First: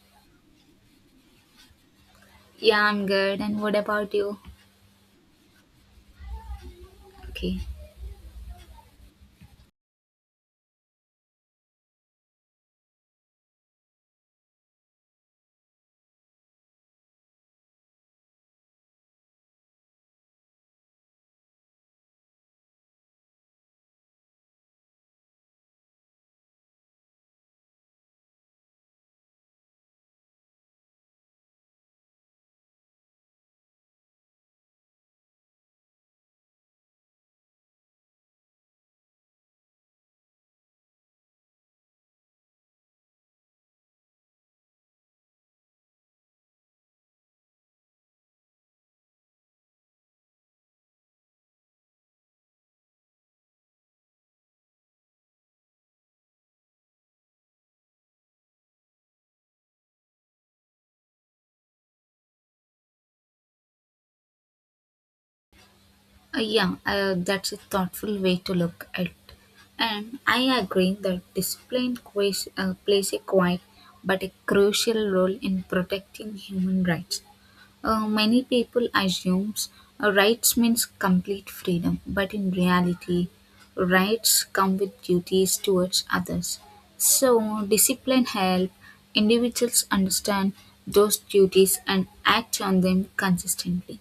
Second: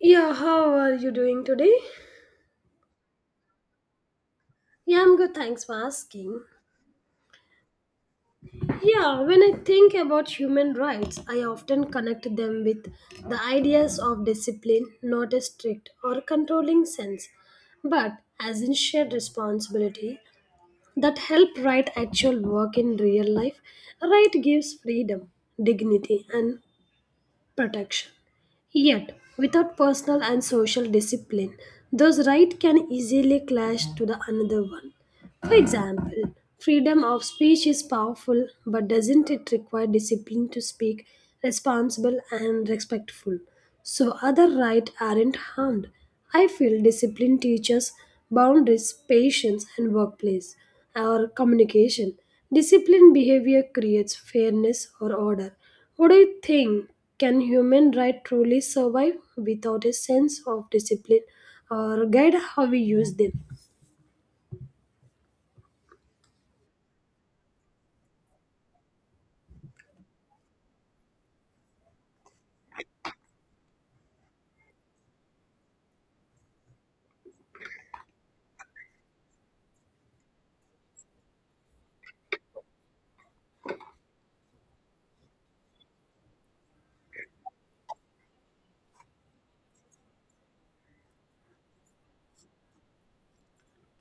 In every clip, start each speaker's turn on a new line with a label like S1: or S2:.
S1: Yeah, how are you doing today?
S2: Yeah, I'm good. And what about you?
S1: Yeah, I'm good, thanks for asking.
S2: Okay.
S1: Yeah, when I think about human rights, I often connect them with the ideas of discipline, not a strict or controlling sense, but as in shared responsibility that help right actual work in real life. Right gives freedom, dignity, and protection. Yet, without personal and social discipline, those rights can easily clash to the another one. For example, freedom of speech is powerful, but doesn't it require discipline to speak responsible and respectful? So other rights aren't harmed. I feel discipline teaches boundaries, patience, and workplace or communication. Disciplined behavior creates fairness or order. What do you think? Can human right truly survive without a sense of discipline or guide how we use them?
S2: Yeah, that's a thoughtful way to look at it. And I agree that discipline plays a quiet but a crucial role in protecting human rights. Many people assume rights means complete freedom, but in reality, rights come with duties towards others. So, discipline helps individuals understand those duties and act on them consistently.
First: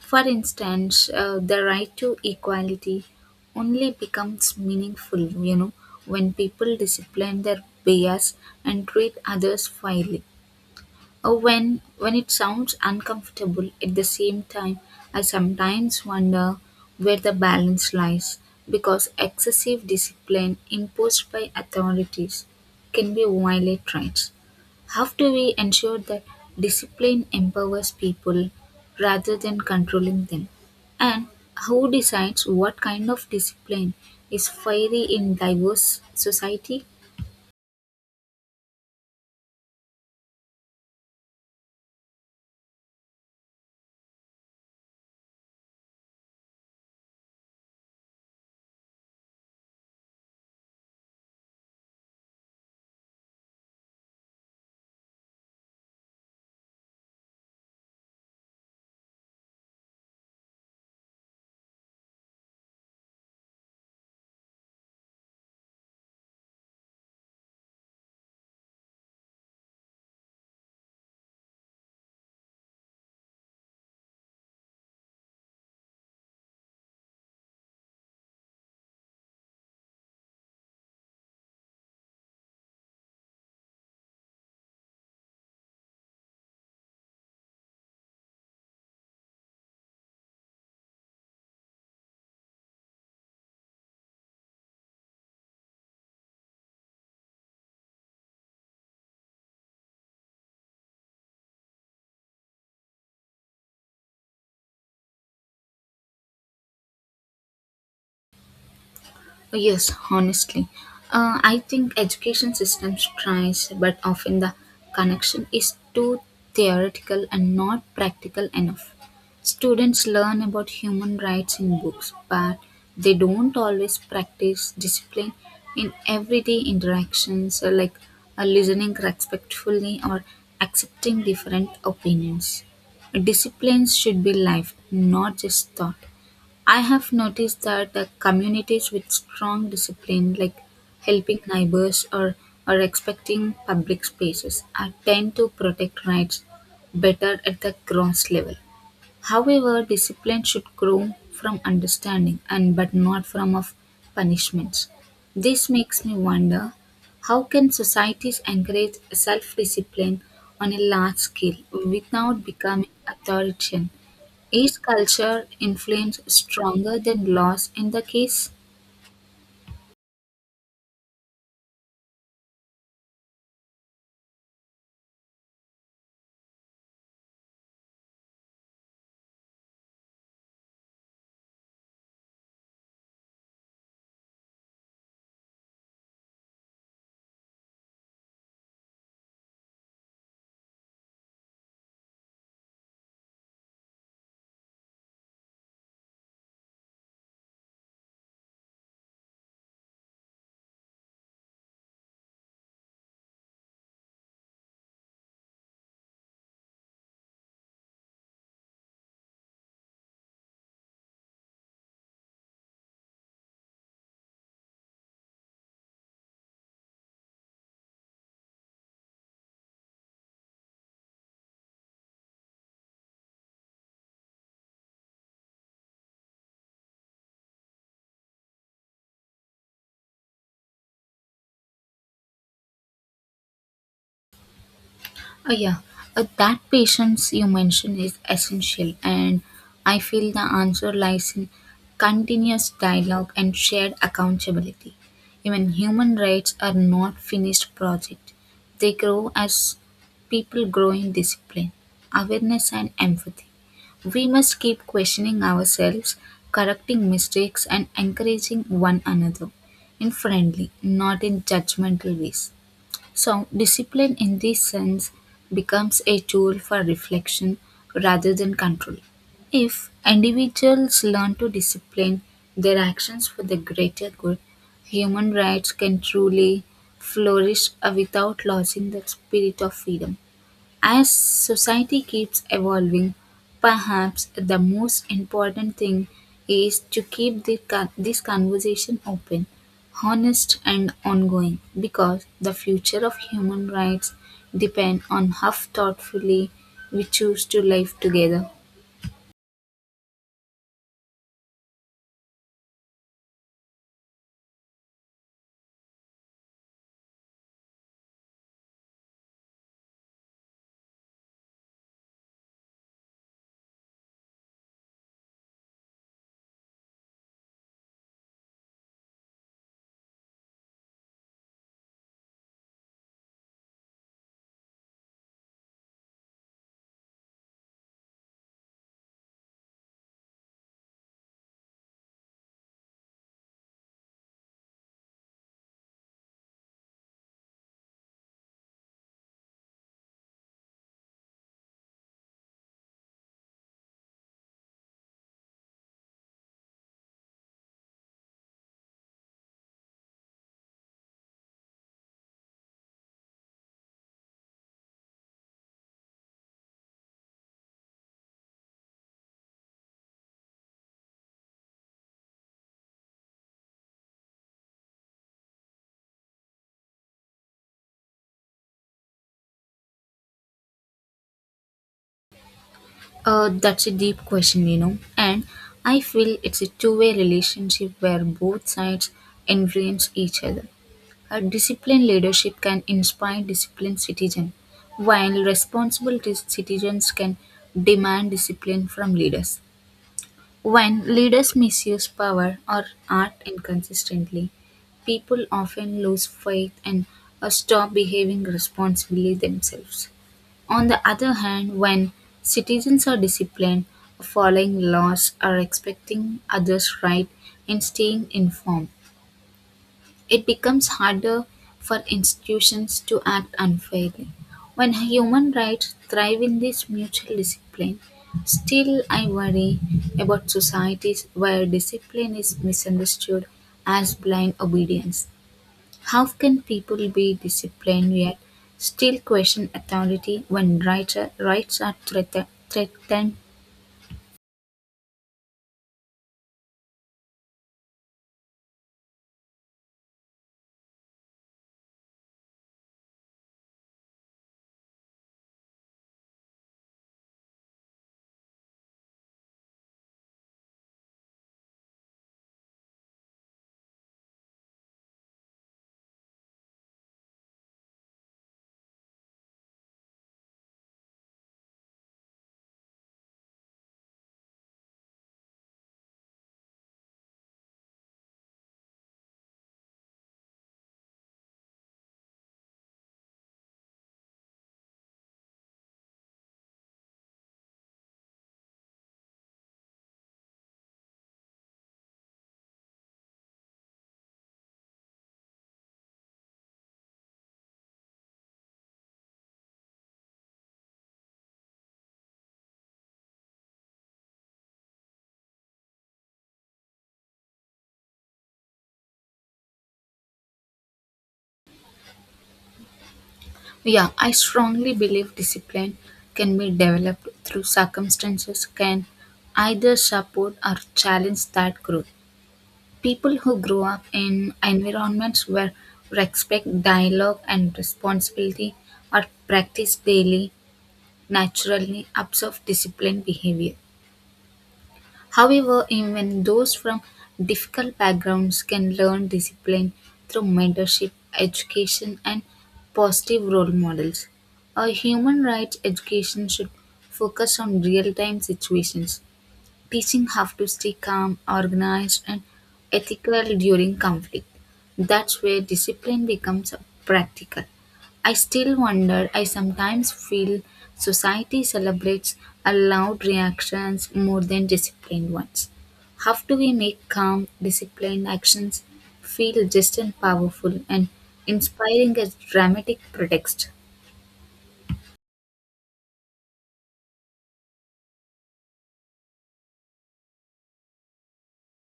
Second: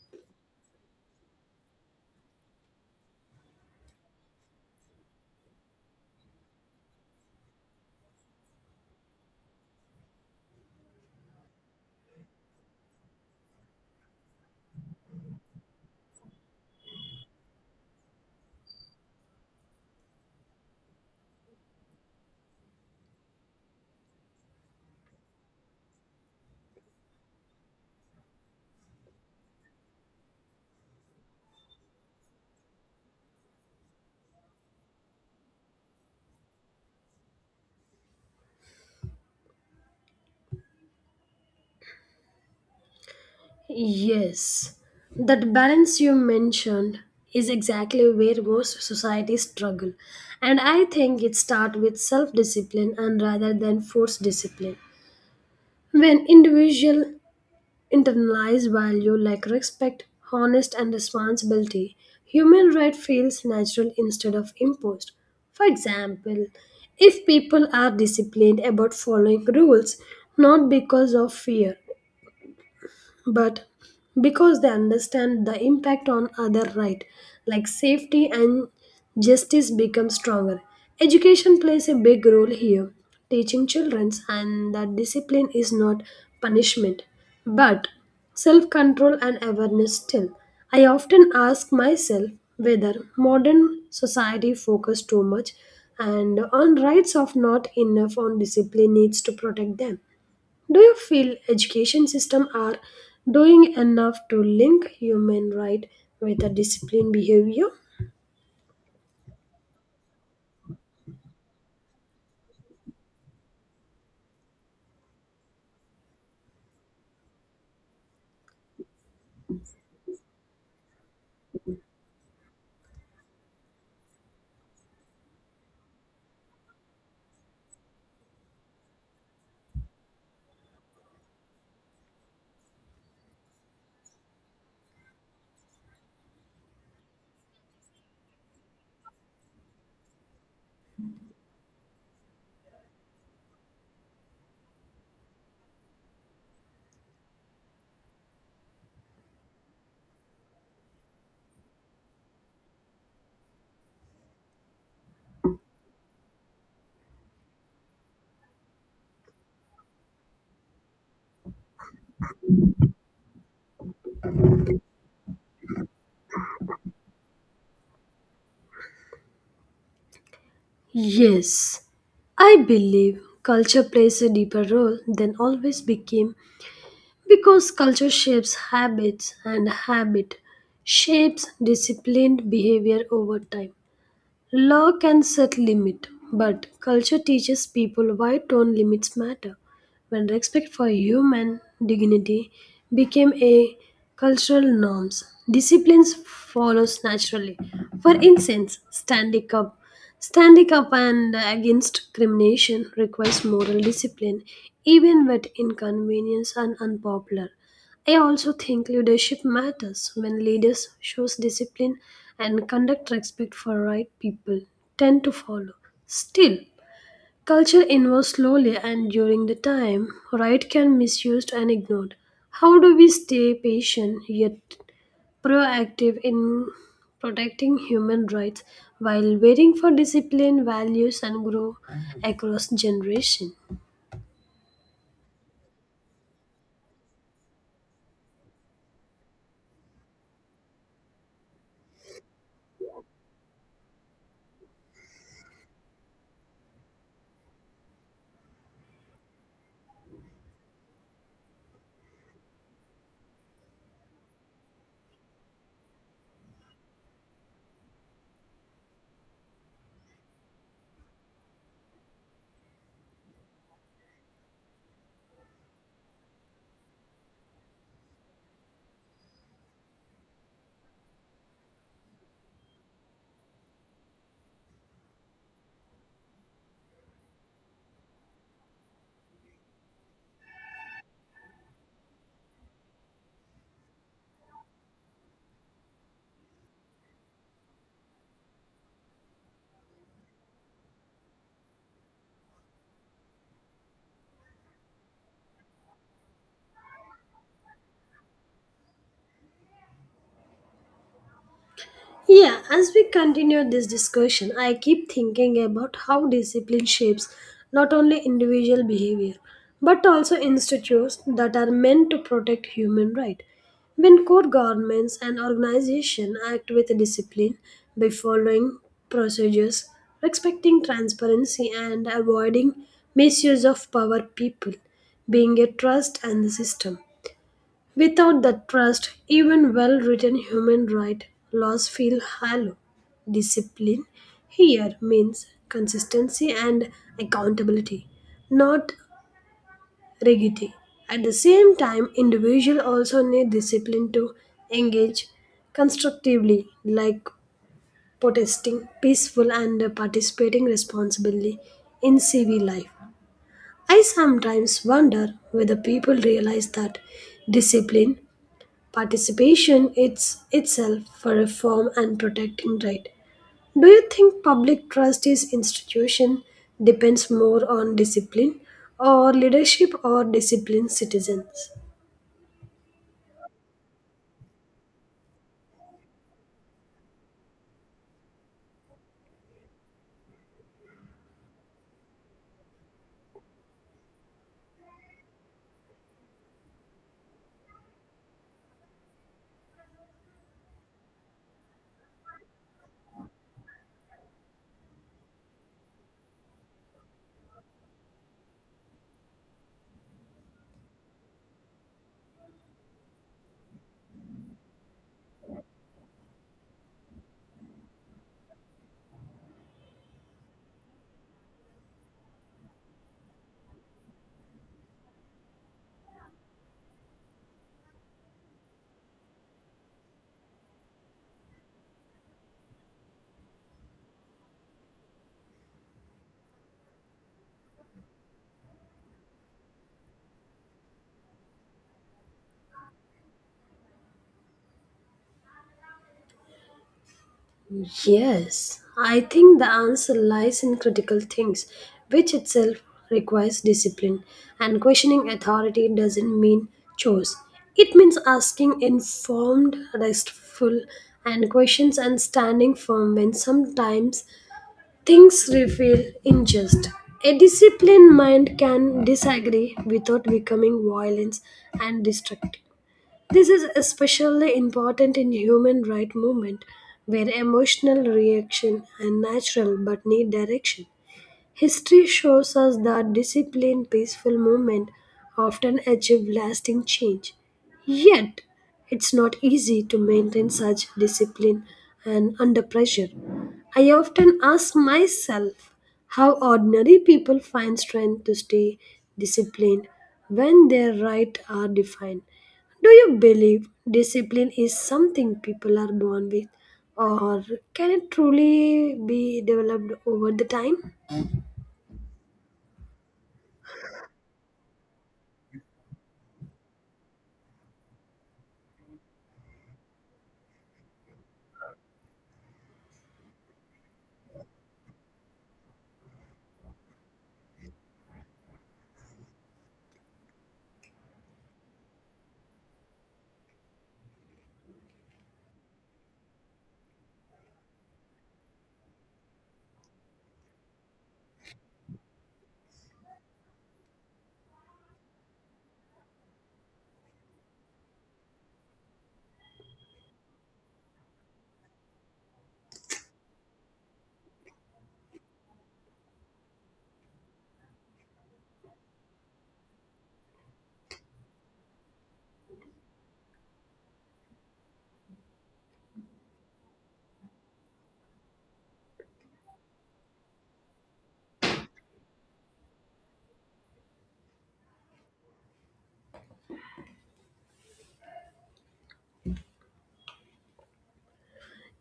S2: For instance, the right to equality only becomes meaningful, you know, when people discipline their bias and treat others fairly. Or when it sounds uncomfortable at the same time, I sometimes wonder where the balance lies because excessive discipline imposed by authorities can be violate rights. How do we ensure that discipline empowers people rather than controlling them? And who decides what kind of discipline is fiery in diverse society?
S1: Yes, that balance you mentioned is exactly where most societies struggle, and I think it starts with self discipline and rather than forced discipline. When individual internalize value like respect, honest, and responsibility, human right feels natural instead of imposed. For example, if people are disciplined about following rules not because of fear but because they understand the impact on other right like safety and justice becomes stronger. Education plays a big role here, teaching children and that discipline is not punishment but self control and awareness. Still, I often ask myself whether modern society focuses too much and on rights of not enough on discipline needs to protect them. Do you feel education system are doing enough to link human right with a disciplined behavior?
S2: Oh, yes, honestly. I think education systems tries, but often the connection is too theoretical and not practical enough. Students learn about human rights in books, but they don't always practice discipline in everyday interactions, like listening respectfully or accepting different opinions. Disciplines should be life, not just thought. I have noticed that the communities with strong discipline, like helping neighbors or respecting public spaces, are tend to protect rights better at the ground level. However, discipline should grow from understanding and but not from of punishments. This makes me wonder how can societies encourage self-discipline on a large scale without becoming authoritarian? Is culture influence stronger than laws in the case?
S1: Yes, I believe culture plays a deeper role than always became because culture shapes habits and habit shapes disciplined behavior over time. Law can set limit, but culture teaches people why tone limits matter. When respect for human dignity became a cultural norms, disciplines follows naturally. For instance, standing up and against crimination requires moral discipline even when inconvenience and unpopular. I also think leadership matters when leaders shows discipline and conduct respect for right people tend to follow. Still, culture evolves slowly and during the time right can misused and ignored. How do we stay patient yet proactive in protecting human rights while waiting for discipline, values and grow across generation?
S2: Uh, yeah, that patience you mentioned is essential, and I feel the answer lies in continuous dialogue and shared accountability. Even human rights are not finished project; they grow as people grow in discipline, awareness, and empathy. We must keep questioning ourselves, correcting mistakes, and encouraging one another in friendly, not in judgmental ways. So, discipline in this sense becomes a tool for reflection rather than control. If individuals learn to discipline their actions for the greater good, human rights can truly flourish without losing the spirit of freedom. As society keeps evolving, perhaps the most important thing is to keep this conversation open, honest, and ongoing because the future of human rights depend on how thoughtfully we choose to live together.
S1: Yeah, as we continue this discussion, I keep thinking about how discipline shapes not only individual behavior but also institutes that are meant to protect human rights. When core governments and organizations act with discipline by following procedures, respecting transparency, and avoiding misuse of power, people being a trust and the system. Without that trust, even well written human rights laws feel hollow. Discipline here means consistency and accountability, not rigidity. At the same time, individuals also need discipline to engage constructively, like protesting peaceful and participating responsibly in civil life. I sometimes wonder whether people realize that discipline participation is itself a reform and protecting right. Do you think public trust is institution depends more on discipline or leadership or disciplined citizens?
S2: That's a deep question, you know, and I feel it's a two-way relationship where both sides influence each other. A disciplined leadership can inspire disciplined citizens, while responsible citizens can demand discipline from leaders. When leaders misuse power or act inconsistently, people often lose faith and stop behaving responsibly themselves. On the other hand, when citizens are disciplined, following laws, are respecting others' right, and staying informed, it becomes harder for institutions to act unfairly. When human rights thrive in this mutual discipline, still I worry about societies where discipline is misunderstood as blind obedience. How can people be disciplined yet still question authority when threatened?
S1: Yes, I think the answer lies in critical things, which itself requires discipline, and questioning authority doesn't mean choice. It means asking informed, restful, and questions and standing firm when sometimes things reveal unjust. A disciplined mind can disagree without becoming violent and destructive. This is especially important in human rights movement where emotional reaction are natural but need direction. History shows us that disciplined, peaceful movement often achieve lasting change. Yet, it's not easy to maintain such discipline and under pressure. I often ask myself how ordinary people find strength to stay disciplined when their rights are defined. Do you believe discipline is something people are born with, or can it truly be developed over the time?
S2: Yeah, I strongly believe discipline can be developed through circumstances can either support or challenge that growth. People who grow up in environments where respect, dialogue, and responsibility are practiced daily naturally observe disciplined behavior. However, even those from difficult backgrounds can learn discipline through mentorship, education, and positive role models. A human rights education should focus on real time situations. Teaching how to stay calm, organized, and ethical during conflict. That's where discipline becomes practical. I still wonder, I sometimes feel society celebrates allowed reactions more than disciplined ones. How do we make calm, disciplined actions feel just and powerful and inspiring as dramatic pretext?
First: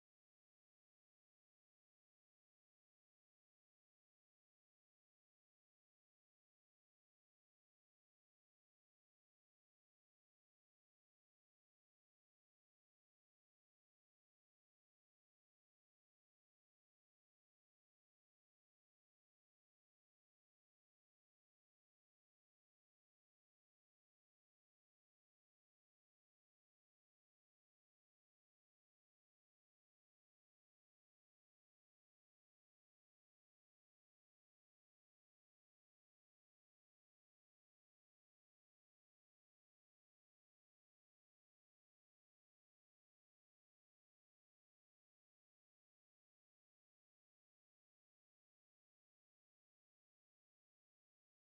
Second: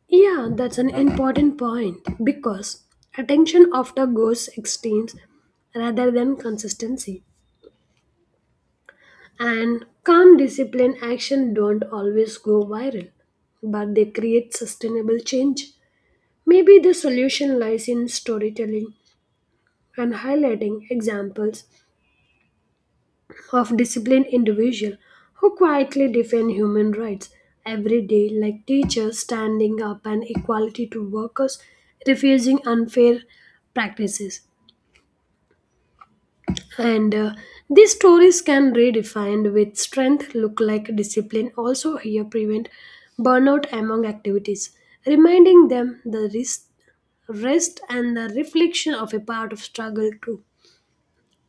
S1: Yeah, that's an important point because attention often goes extremes rather than consistency. And calm discipline action don't always go viral, but they create sustainable change. Maybe the solution lies in storytelling and highlighting examples of disciplined individuals who quietly defend human rights every day, like teachers standing up and equality to workers refusing unfair practices. And these stories can redefined with strength, look like discipline, also here prevent burnout among activities, reminding them the risk, rest and the reflection of a part of struggle too.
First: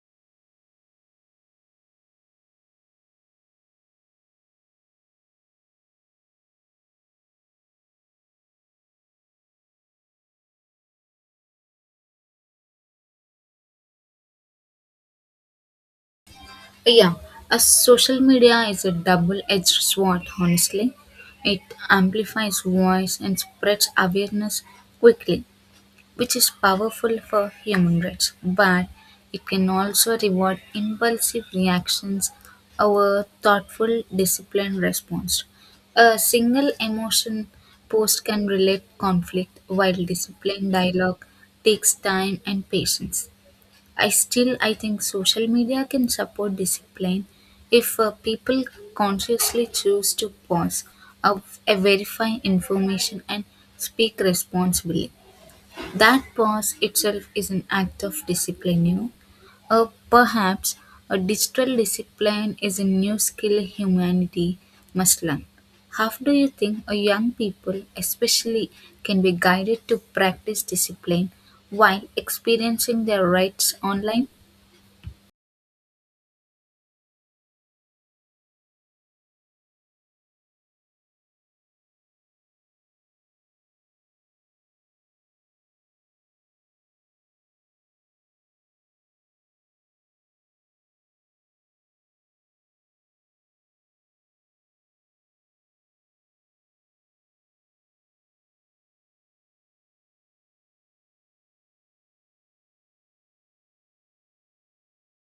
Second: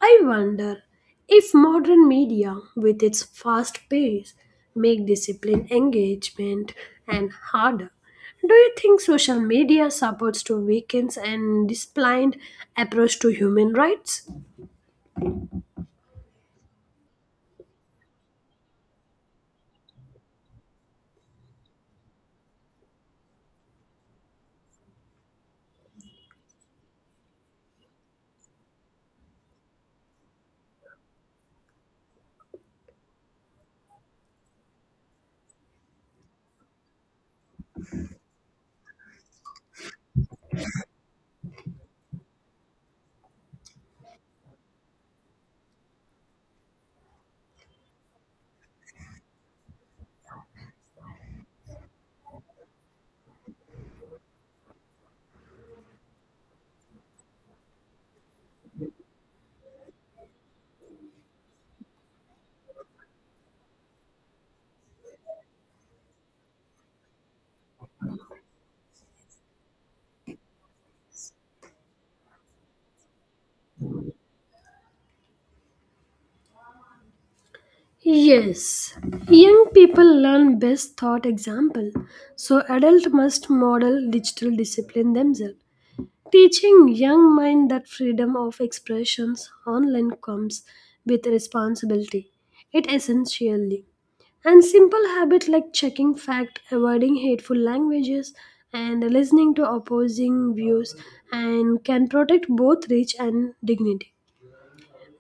S1: I wonder if modern media, with its fast pace, make discipline engagement and harder. Do you think social media supports to weakens and disciplined approach to human rights?
S2: Yeah, a social media is a double-edged sword, honestly. It amplifies voice and spreads awareness quickly, which is powerful for human rights, but it can also reward impulsive reactions over thoughtful, disciplined response. A single emotion post can relate conflict, while disciplined dialogue takes time and patience. I still I think social media can support discipline if people consciously choose to pause, uh, verify information, and speak responsibly. That pause itself is an act of discipline. You know, perhaps a digital discipline is a new skill humanity must learn. How do you think a young people, especially, can be guided to practice discipline while experiencing their rights online?
S1: Yes, young people learn best thought example, so adult must model digital discipline themselves. Teaching young mind that freedom of expressions online comes with responsibility. It essentially. And simple habits like checking fact, avoiding hateful languages, and listening to opposing views and can protect both reach and dignity.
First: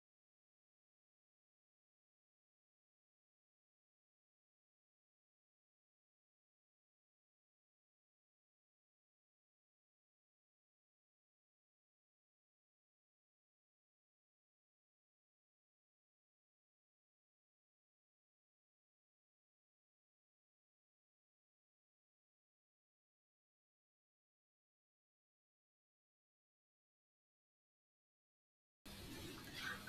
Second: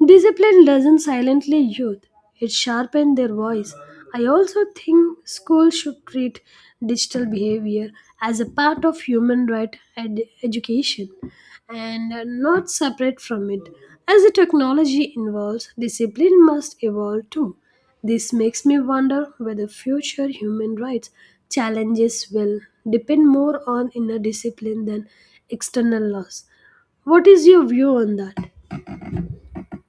S1: Discipline doesn't silently youth, it sharpens their voice. I also think schools should treat digital behavior as a part of human right education and not separate from it. As the technology evolves, discipline must evolve too. This makes me wonder whether future human rights challenges will depend more on inner discipline than external laws. What is your view on that?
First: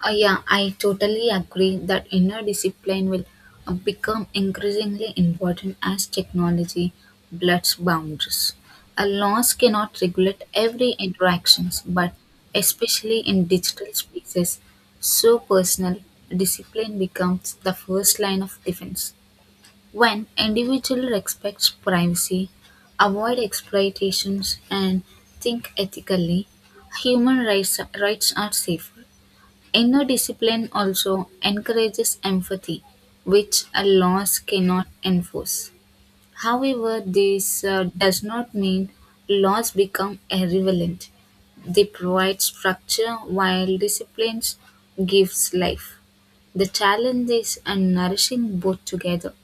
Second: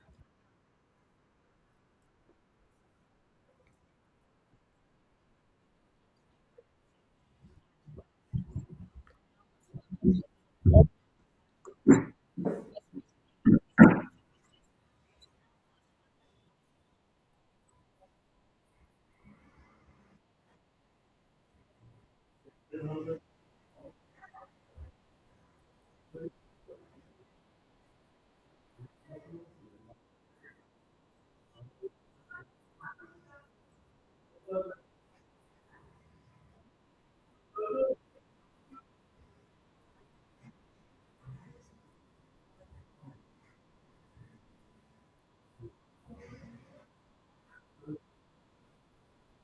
S2: Yeah, I totally agree that inner discipline will become increasingly important as technology blurs boundaries. A laws cannot regulate every interactions, but especially in digital spaces, so personal discipline becomes the first line of defense. When individual respects privacy, avoid exploitations, and think ethically, human rights are safe. Inner discipline also encourages empathy, which a laws cannot enforce. However, this does not mean laws become irrelevant. They provide structure while disciplines gives life. The challenge is nourishing both together.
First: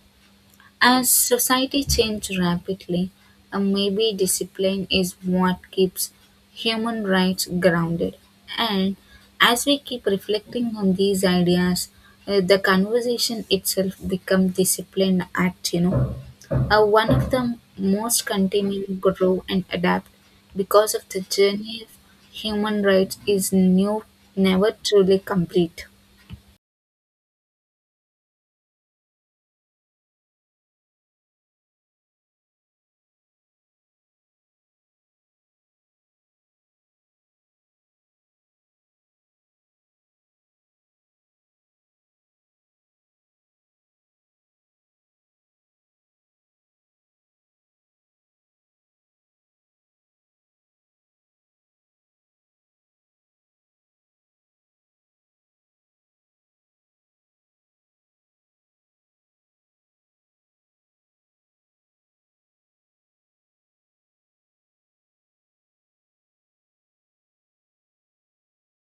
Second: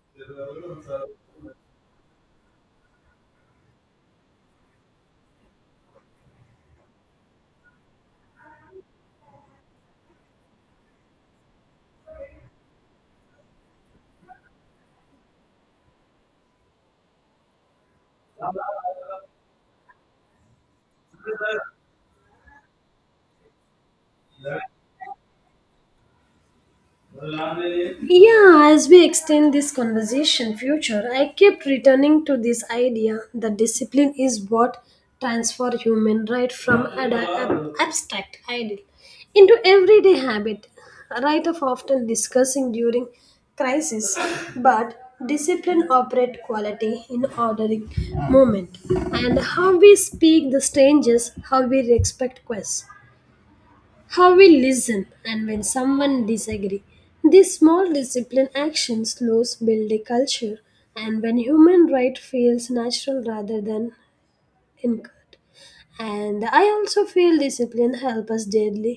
S2: As society changes rapidly, maybe discipline is what keeps human rights grounded. And as we keep reflecting on these ideas, the conversation itself becomes discipline act, you know. One of the most continue, grow and adapt because of the journey of human rights is new, never truly complete.
S1: Yeah, as we extend this conversation future, I keep returning to this idea that discipline is what transfer human right from abstract ideal into everyday habit. Right of often discussing during crisis, but discipline operate quality in ordering moment and how we speak the strangers, how we respect quests, how we listen and when someone disagree this small discipline action slows build a culture and when human right feels natural rather than incurred and I also feel discipline help us daily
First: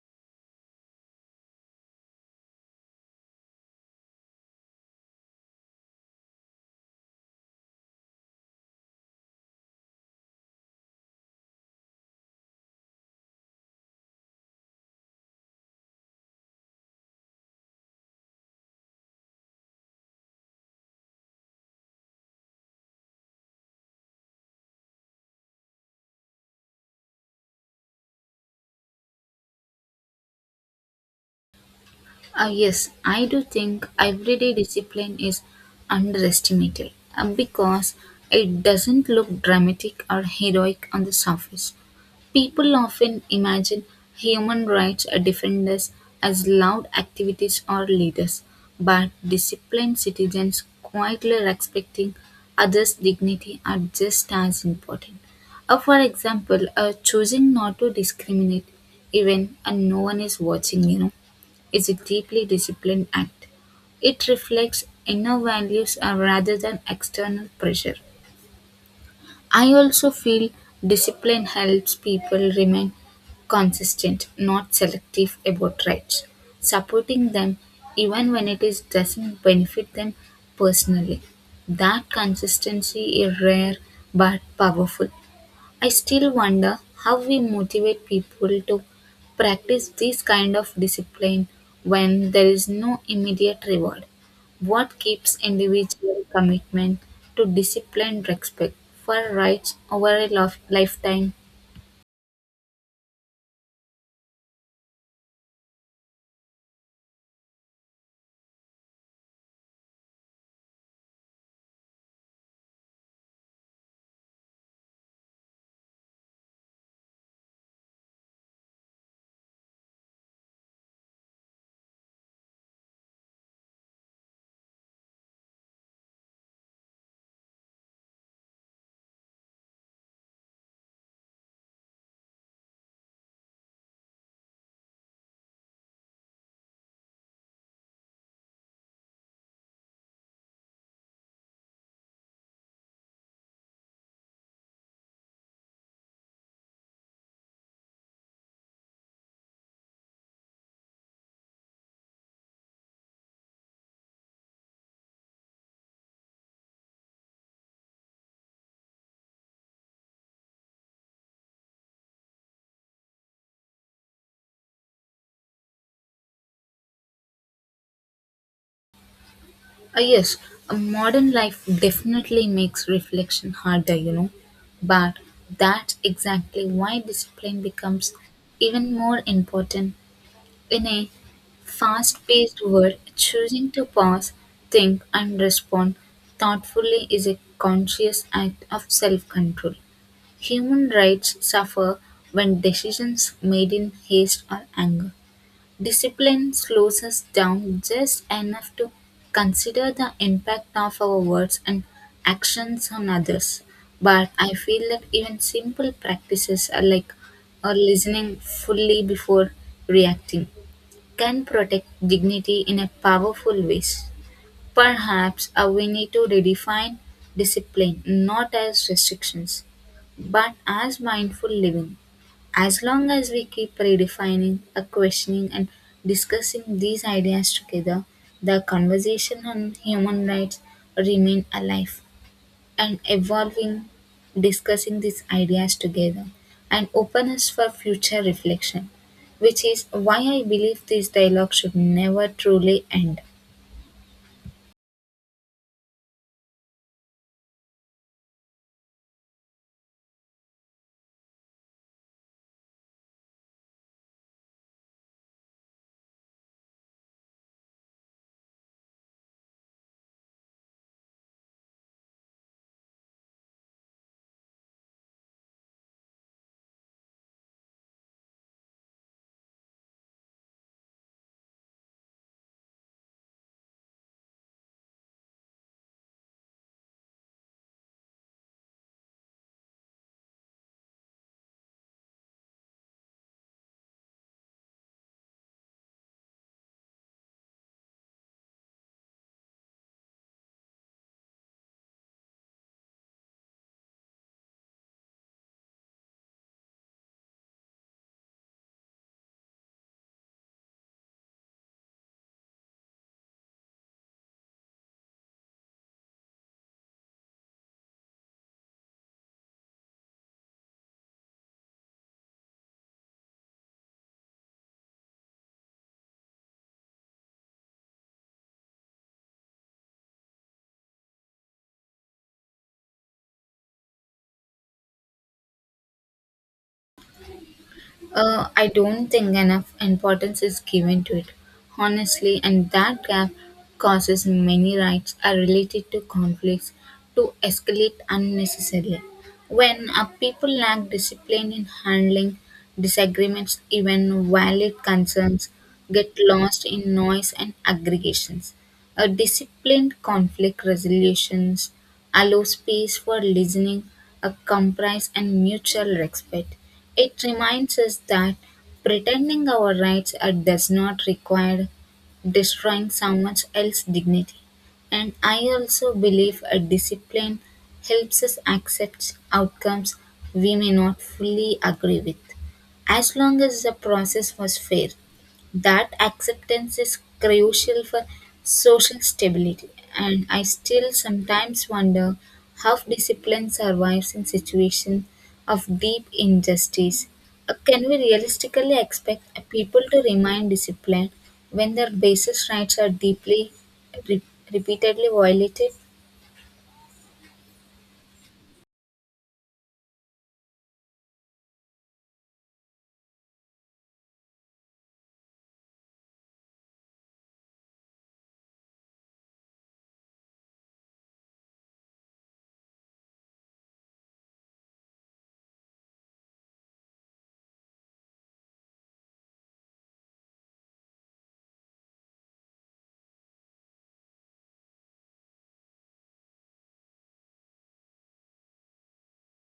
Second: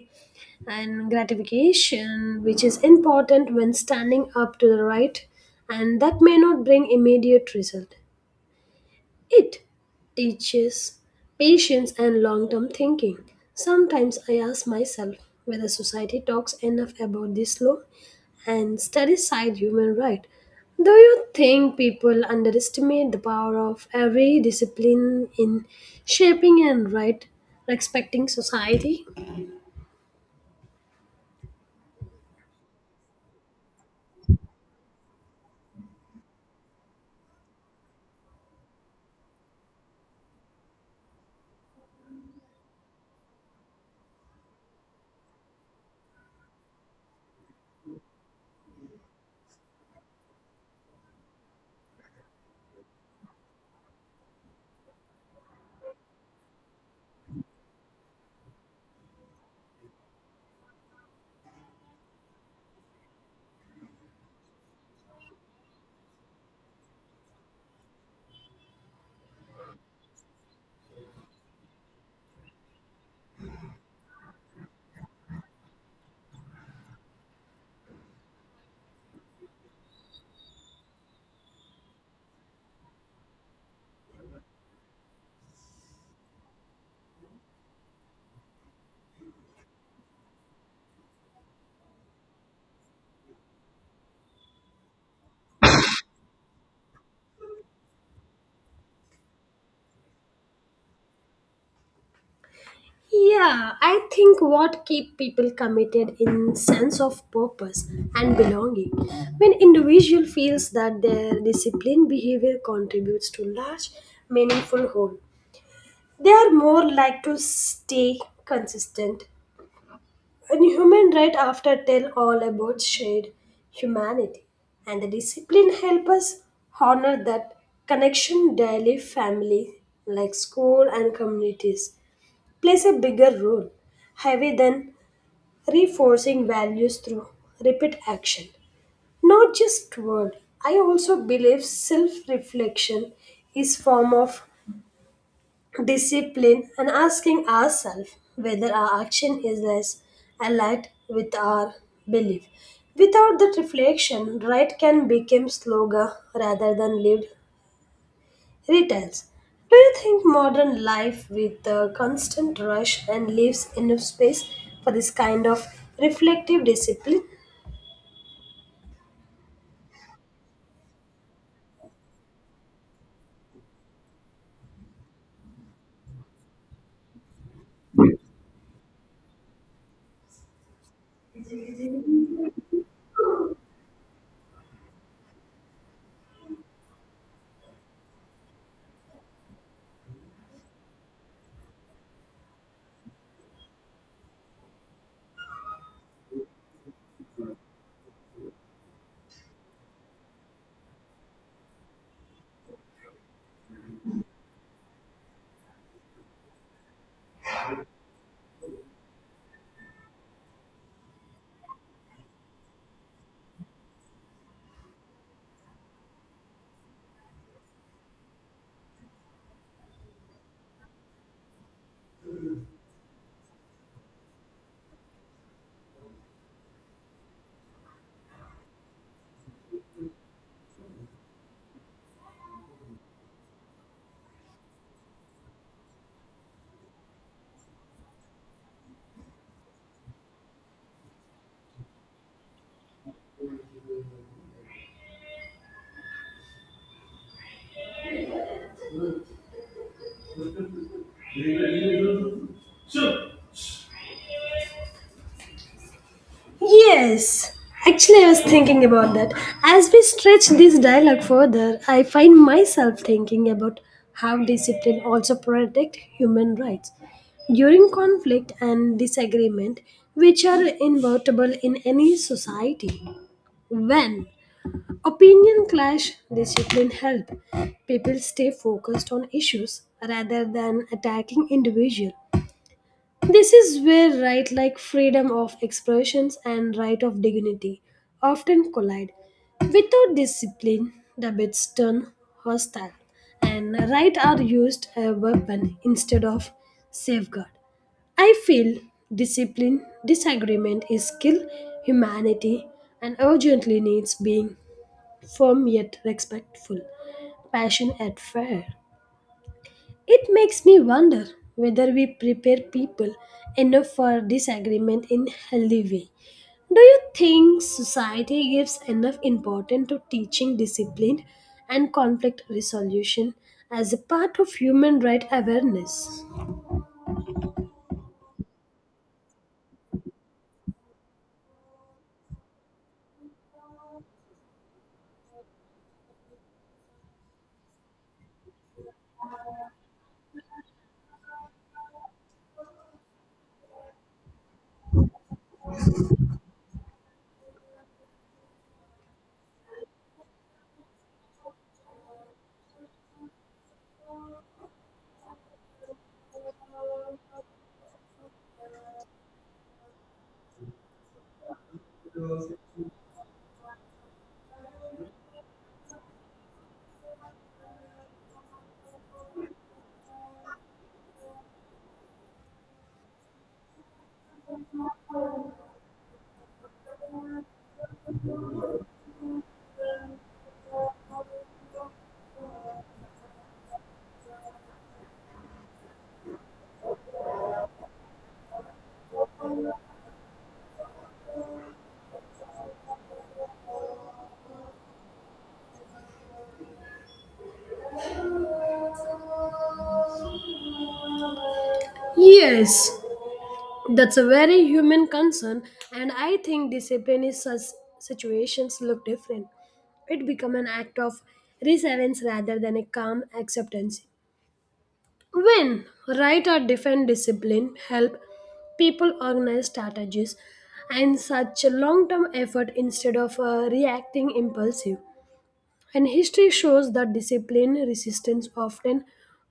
S1: and gratification which is important when standing up to the right and that may not bring immediate result. It teaches patience and long term thinking. Sometimes I ask myself whether society talks enough about this law and studies side human right. Do you think people underestimate the power of every discipline in shaping and right respecting society?
S2: Yes, I do think everyday discipline is underestimated because it doesn't look dramatic or heroic on the surface. People often imagine human rights defenders as loud activities or leaders, but disciplined citizens quietly respecting others' dignity are just as important. For example, choosing not to discriminate even when no one is watching, is a deeply disciplined act. It reflects inner values rather than external pressure. I also feel discipline helps people remain consistent, not selective about rights, supporting them even when it is doesn't benefit them personally. That consistency is rare but powerful. I still wonder how we motivate people to practice this kind of discipline when there is no immediate reward. What keeps individual commitment to disciplined respect for rights over a lifetime?
S1: Yeah, I think what keep people committed in sense of purpose and belonging. When individual feels that their disciplined behavior contributes to large, meaningful whole, they are more like to stay consistent. And human right after tell all about shared humanity, and the discipline help us honor that connection daily, family like school and communities plays a bigger role, heavy than reinforcing values through repeat action. Not just word. I also believe self-reflection is form of discipline and asking ourselves whether our action is less aligned with our belief. Without that reflection, right can become slogan rather than lived retails. Do you think modern life with the constant rush and leaves enough space for this kind of reflective discipline?
S2: Ah, yes, a modern life definitely makes reflection harder, you know, but that's exactly why discipline becomes even more important. In a fast-paced world, choosing to pause, think, and respond thoughtfully is a conscious act of self-control. Human rights suffer when decisions made in haste or anger. Discipline slows us down just enough to consider the impact of our words and actions on others. But I feel that even simple practices are like are listening fully before reacting can protect dignity in a powerful ways. Perhaps we need to redefine discipline not as restrictions, but as mindful living. As long as we keep redefining, questioning, and discussing these ideas together, the conversation on human rights remain alive and evolving, discussing these ideas together, and openness for future reflection, which is why I believe this dialogue should never truly end.
S1: Yes, actually, I was thinking about that. As we stretch this dialogue further, I find myself thinking about how discipline also protects human rights during conflict and disagreement, which are inevitable in any society. When opinion clash discipline help. People stay focused on issues rather than attacking individual. This is where right like freedom of expressions and right of dignity often collide. Without discipline, debates turn hostile and right are used as a weapon instead of safeguard. I feel discipline, disagreement is skill, humanity, and urgently needs being firm yet respectful, passionate and fair. It makes me wonder whether we prepare people enough for disagreement in healthy way. Do you think society gives enough importance to teaching discipline and conflict resolution as a part of human right awareness?
S2: I don't think enough importance is given to it, honestly, and that gap causes many rights are related to conflicts to escalate unnecessarily. When people lack discipline in handling disagreements, even valid concerns get lost in noise and aggregations. A disciplined conflict resolutions allow space for listening, a compromise and mutual respect. It reminds us that pretending our rights are, does not require destroying someone else's dignity. And I also believe a discipline helps us accept outcomes we may not fully agree with, as long as the process was fair. That acceptance is crucial for social stability. And I still sometimes wonder how discipline survives in situations of deep injustice. Can we realistically expect people to remain disciplined when their basic rights are deeply re- repeatedly violated?
S1: Yes, that's a very human concern, and I think discipline in such situations look different. It become an act of resilience rather than a calm acceptance. When right or different discipline help people organize strategies and such a long-term effort instead of reacting impulsive. And history shows that discipline resistance often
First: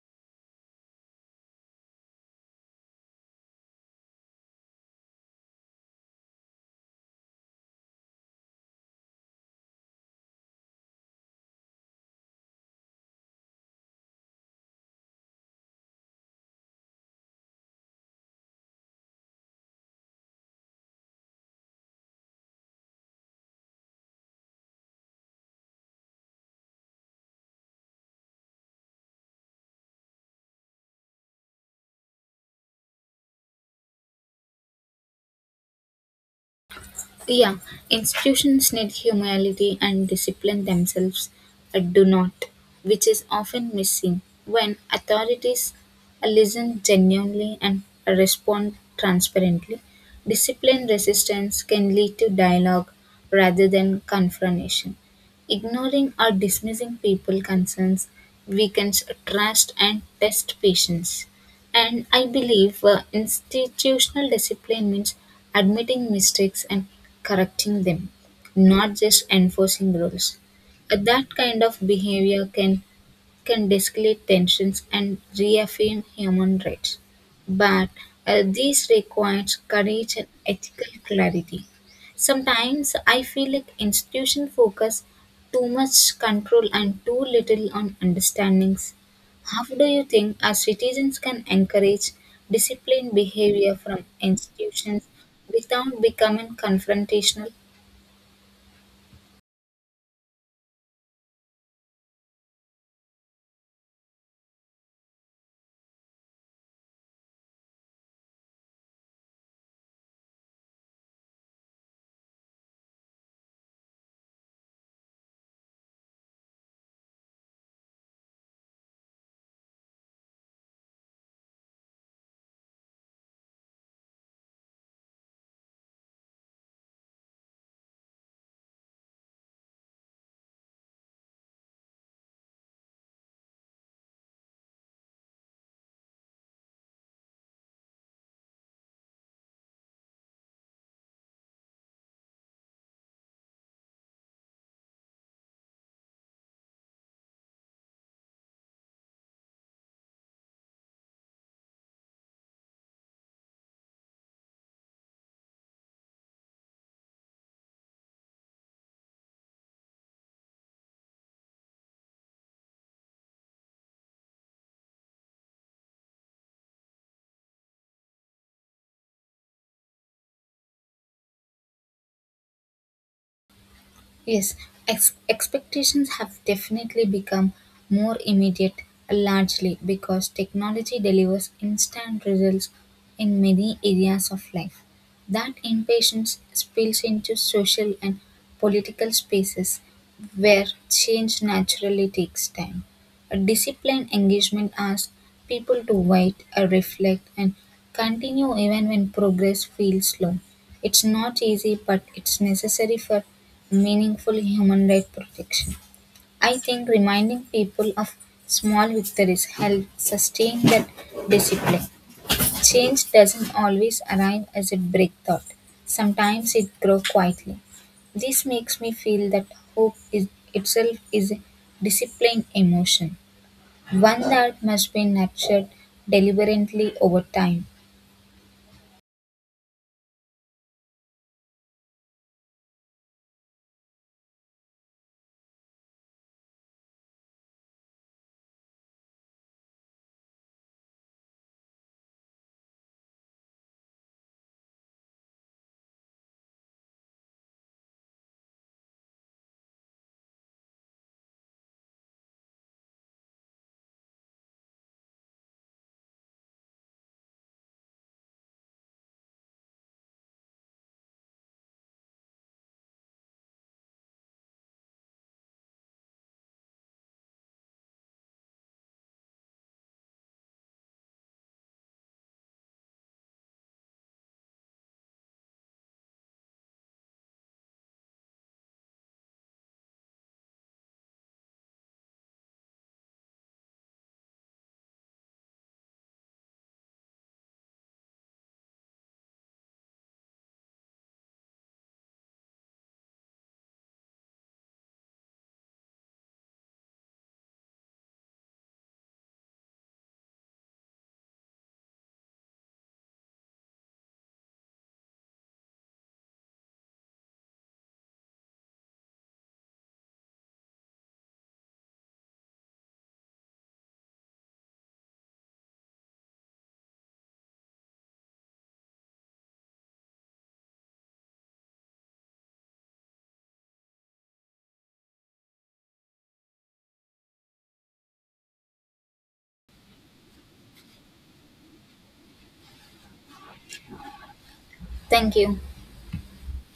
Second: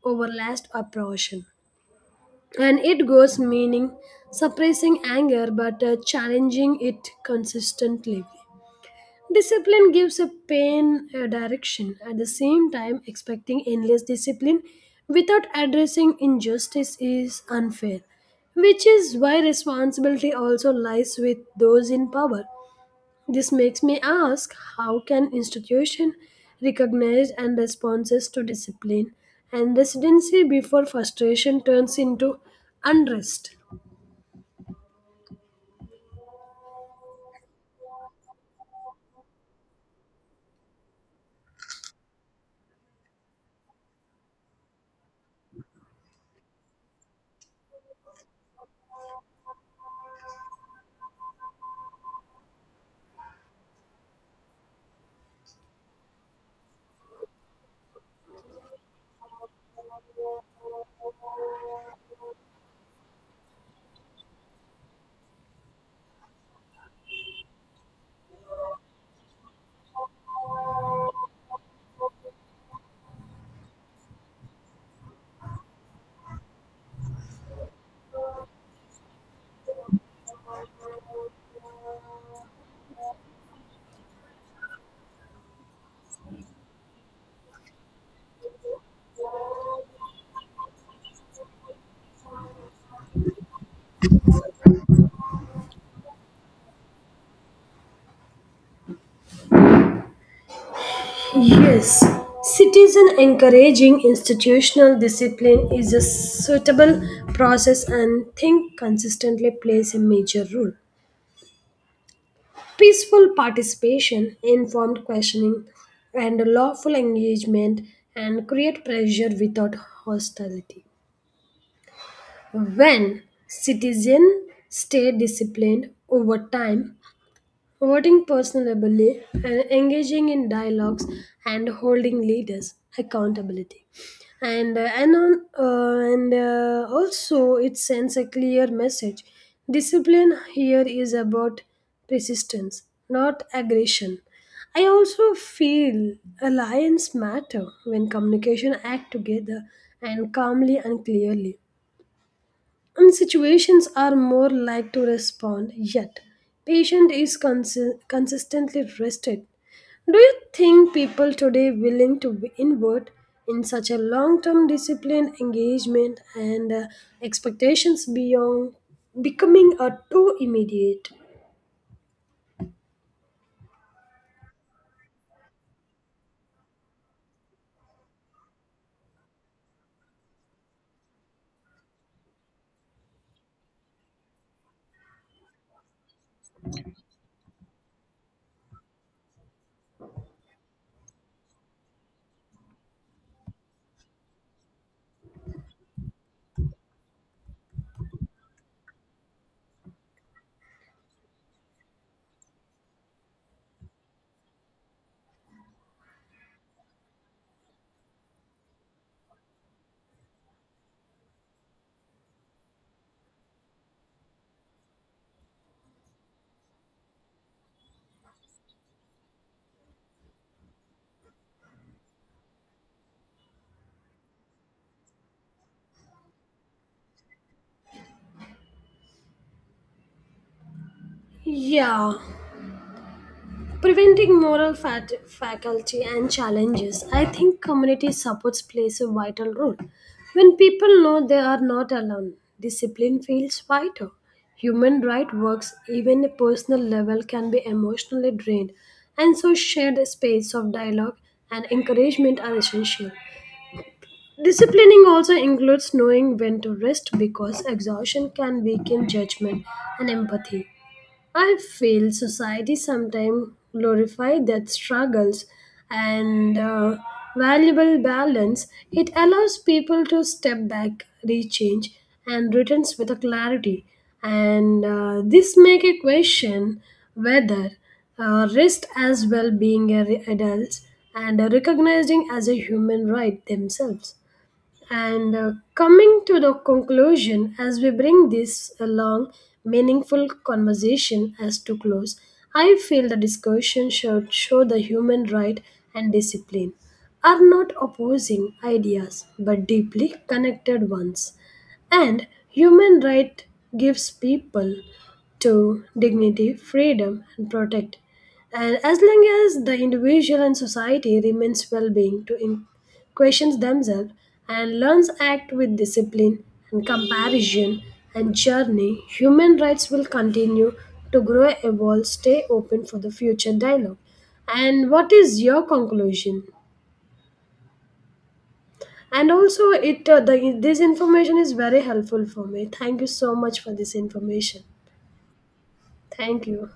S1: overlasts oppression and it goes meaning suppressing anger but challenging it consistently. Discipline gives a pain a direction at the same time expecting endless discipline without addressing injustice is unfair, which is why responsibility also lies with those in power. This makes me ask how can institution recognize and responses to discipline and residency before frustration turns into unrest?
S2: Yeah, institutions need humility and discipline themselves, do not, which is often missing when authorities listen genuinely and respond transparently. Disciplined resistance can lead to dialogue rather than confrontation. Ignoring or dismissing people' concerns weakens trust and tests patience. And I believe institutional discipline means admitting mistakes and correcting them, not just enforcing rules. That kind of behavior can de-escalate tensions and reaffirm human rights. But this requires courage and ethical clarity. Sometimes I feel like institutions focus too much control and too little on understandings. How do you think our citizens can encourage disciplined behavior from institutions without becoming confrontational?
S1: Yes, citizen encouraging institutional discipline is a suitable process and think consistently plays a major role. Peaceful participation, informed questioning, and lawful engagement and create pressure without hostility. When citizens stay disciplined over time, voting personally and engaging in dialogues and holding leaders accountability. And also it sends a clear message. Discipline here is about persistence, not aggression. I also feel alliance matter when communication act together and calmly and clearly and situations are more like to respond yet patient is consistently rested. Do you think people today willing to invert in such a long-term discipline engagement and expectations beyond becoming a too immediate?
S2: Yes, expectations have definitely become more immediate, largely because technology delivers instant results in many areas of life. That impatience spills into social and political spaces where change naturally takes time. A disciplined engagement asks people to wait, reflect, and continue even when progress feels slow. It's not easy, but it's necessary for meaningful human right protection. I think reminding people of small victories helps sustain that discipline. Change doesn't always arrive as a breakthrough; sometimes it grows quietly. This makes me feel that hope is itself is a disciplined emotion. One that must be nurtured deliberately over time.
S1: Yeah, preventing moral faculty and challenges, I think community supports plays a vital role. When people know they are not alone, discipline feels vital. Human rights works, even a personal level, can be emotionally drained, and so shared space of dialogue and encouragement are essential. Disciplining also includes knowing when to rest because exhaustion can weaken judgment and empathy. I feel society sometimes glorify that struggles and valuable balance. It allows people to step back, rechange, and returns with a clarity. And this make a question whether rest as well being a adults and recognizing as a human right themselves. And coming to the conclusion, as we bring this a long, meaningful conversation as to close, I feel the discussion should show the human right and discipline are not opposing ideas but deeply connected ones. And human right gives people to dignity, freedom, and protect and as long as the individual and society remains well-being to questions themselves and learns act with discipline and comparison and journey, human rights will continue to grow, evolve, stay open for the future dialogue. And what is your conclusion? And also, this information is very helpful for me. Thank you so much for this information.
S2: Thank you.
S1: Thank you.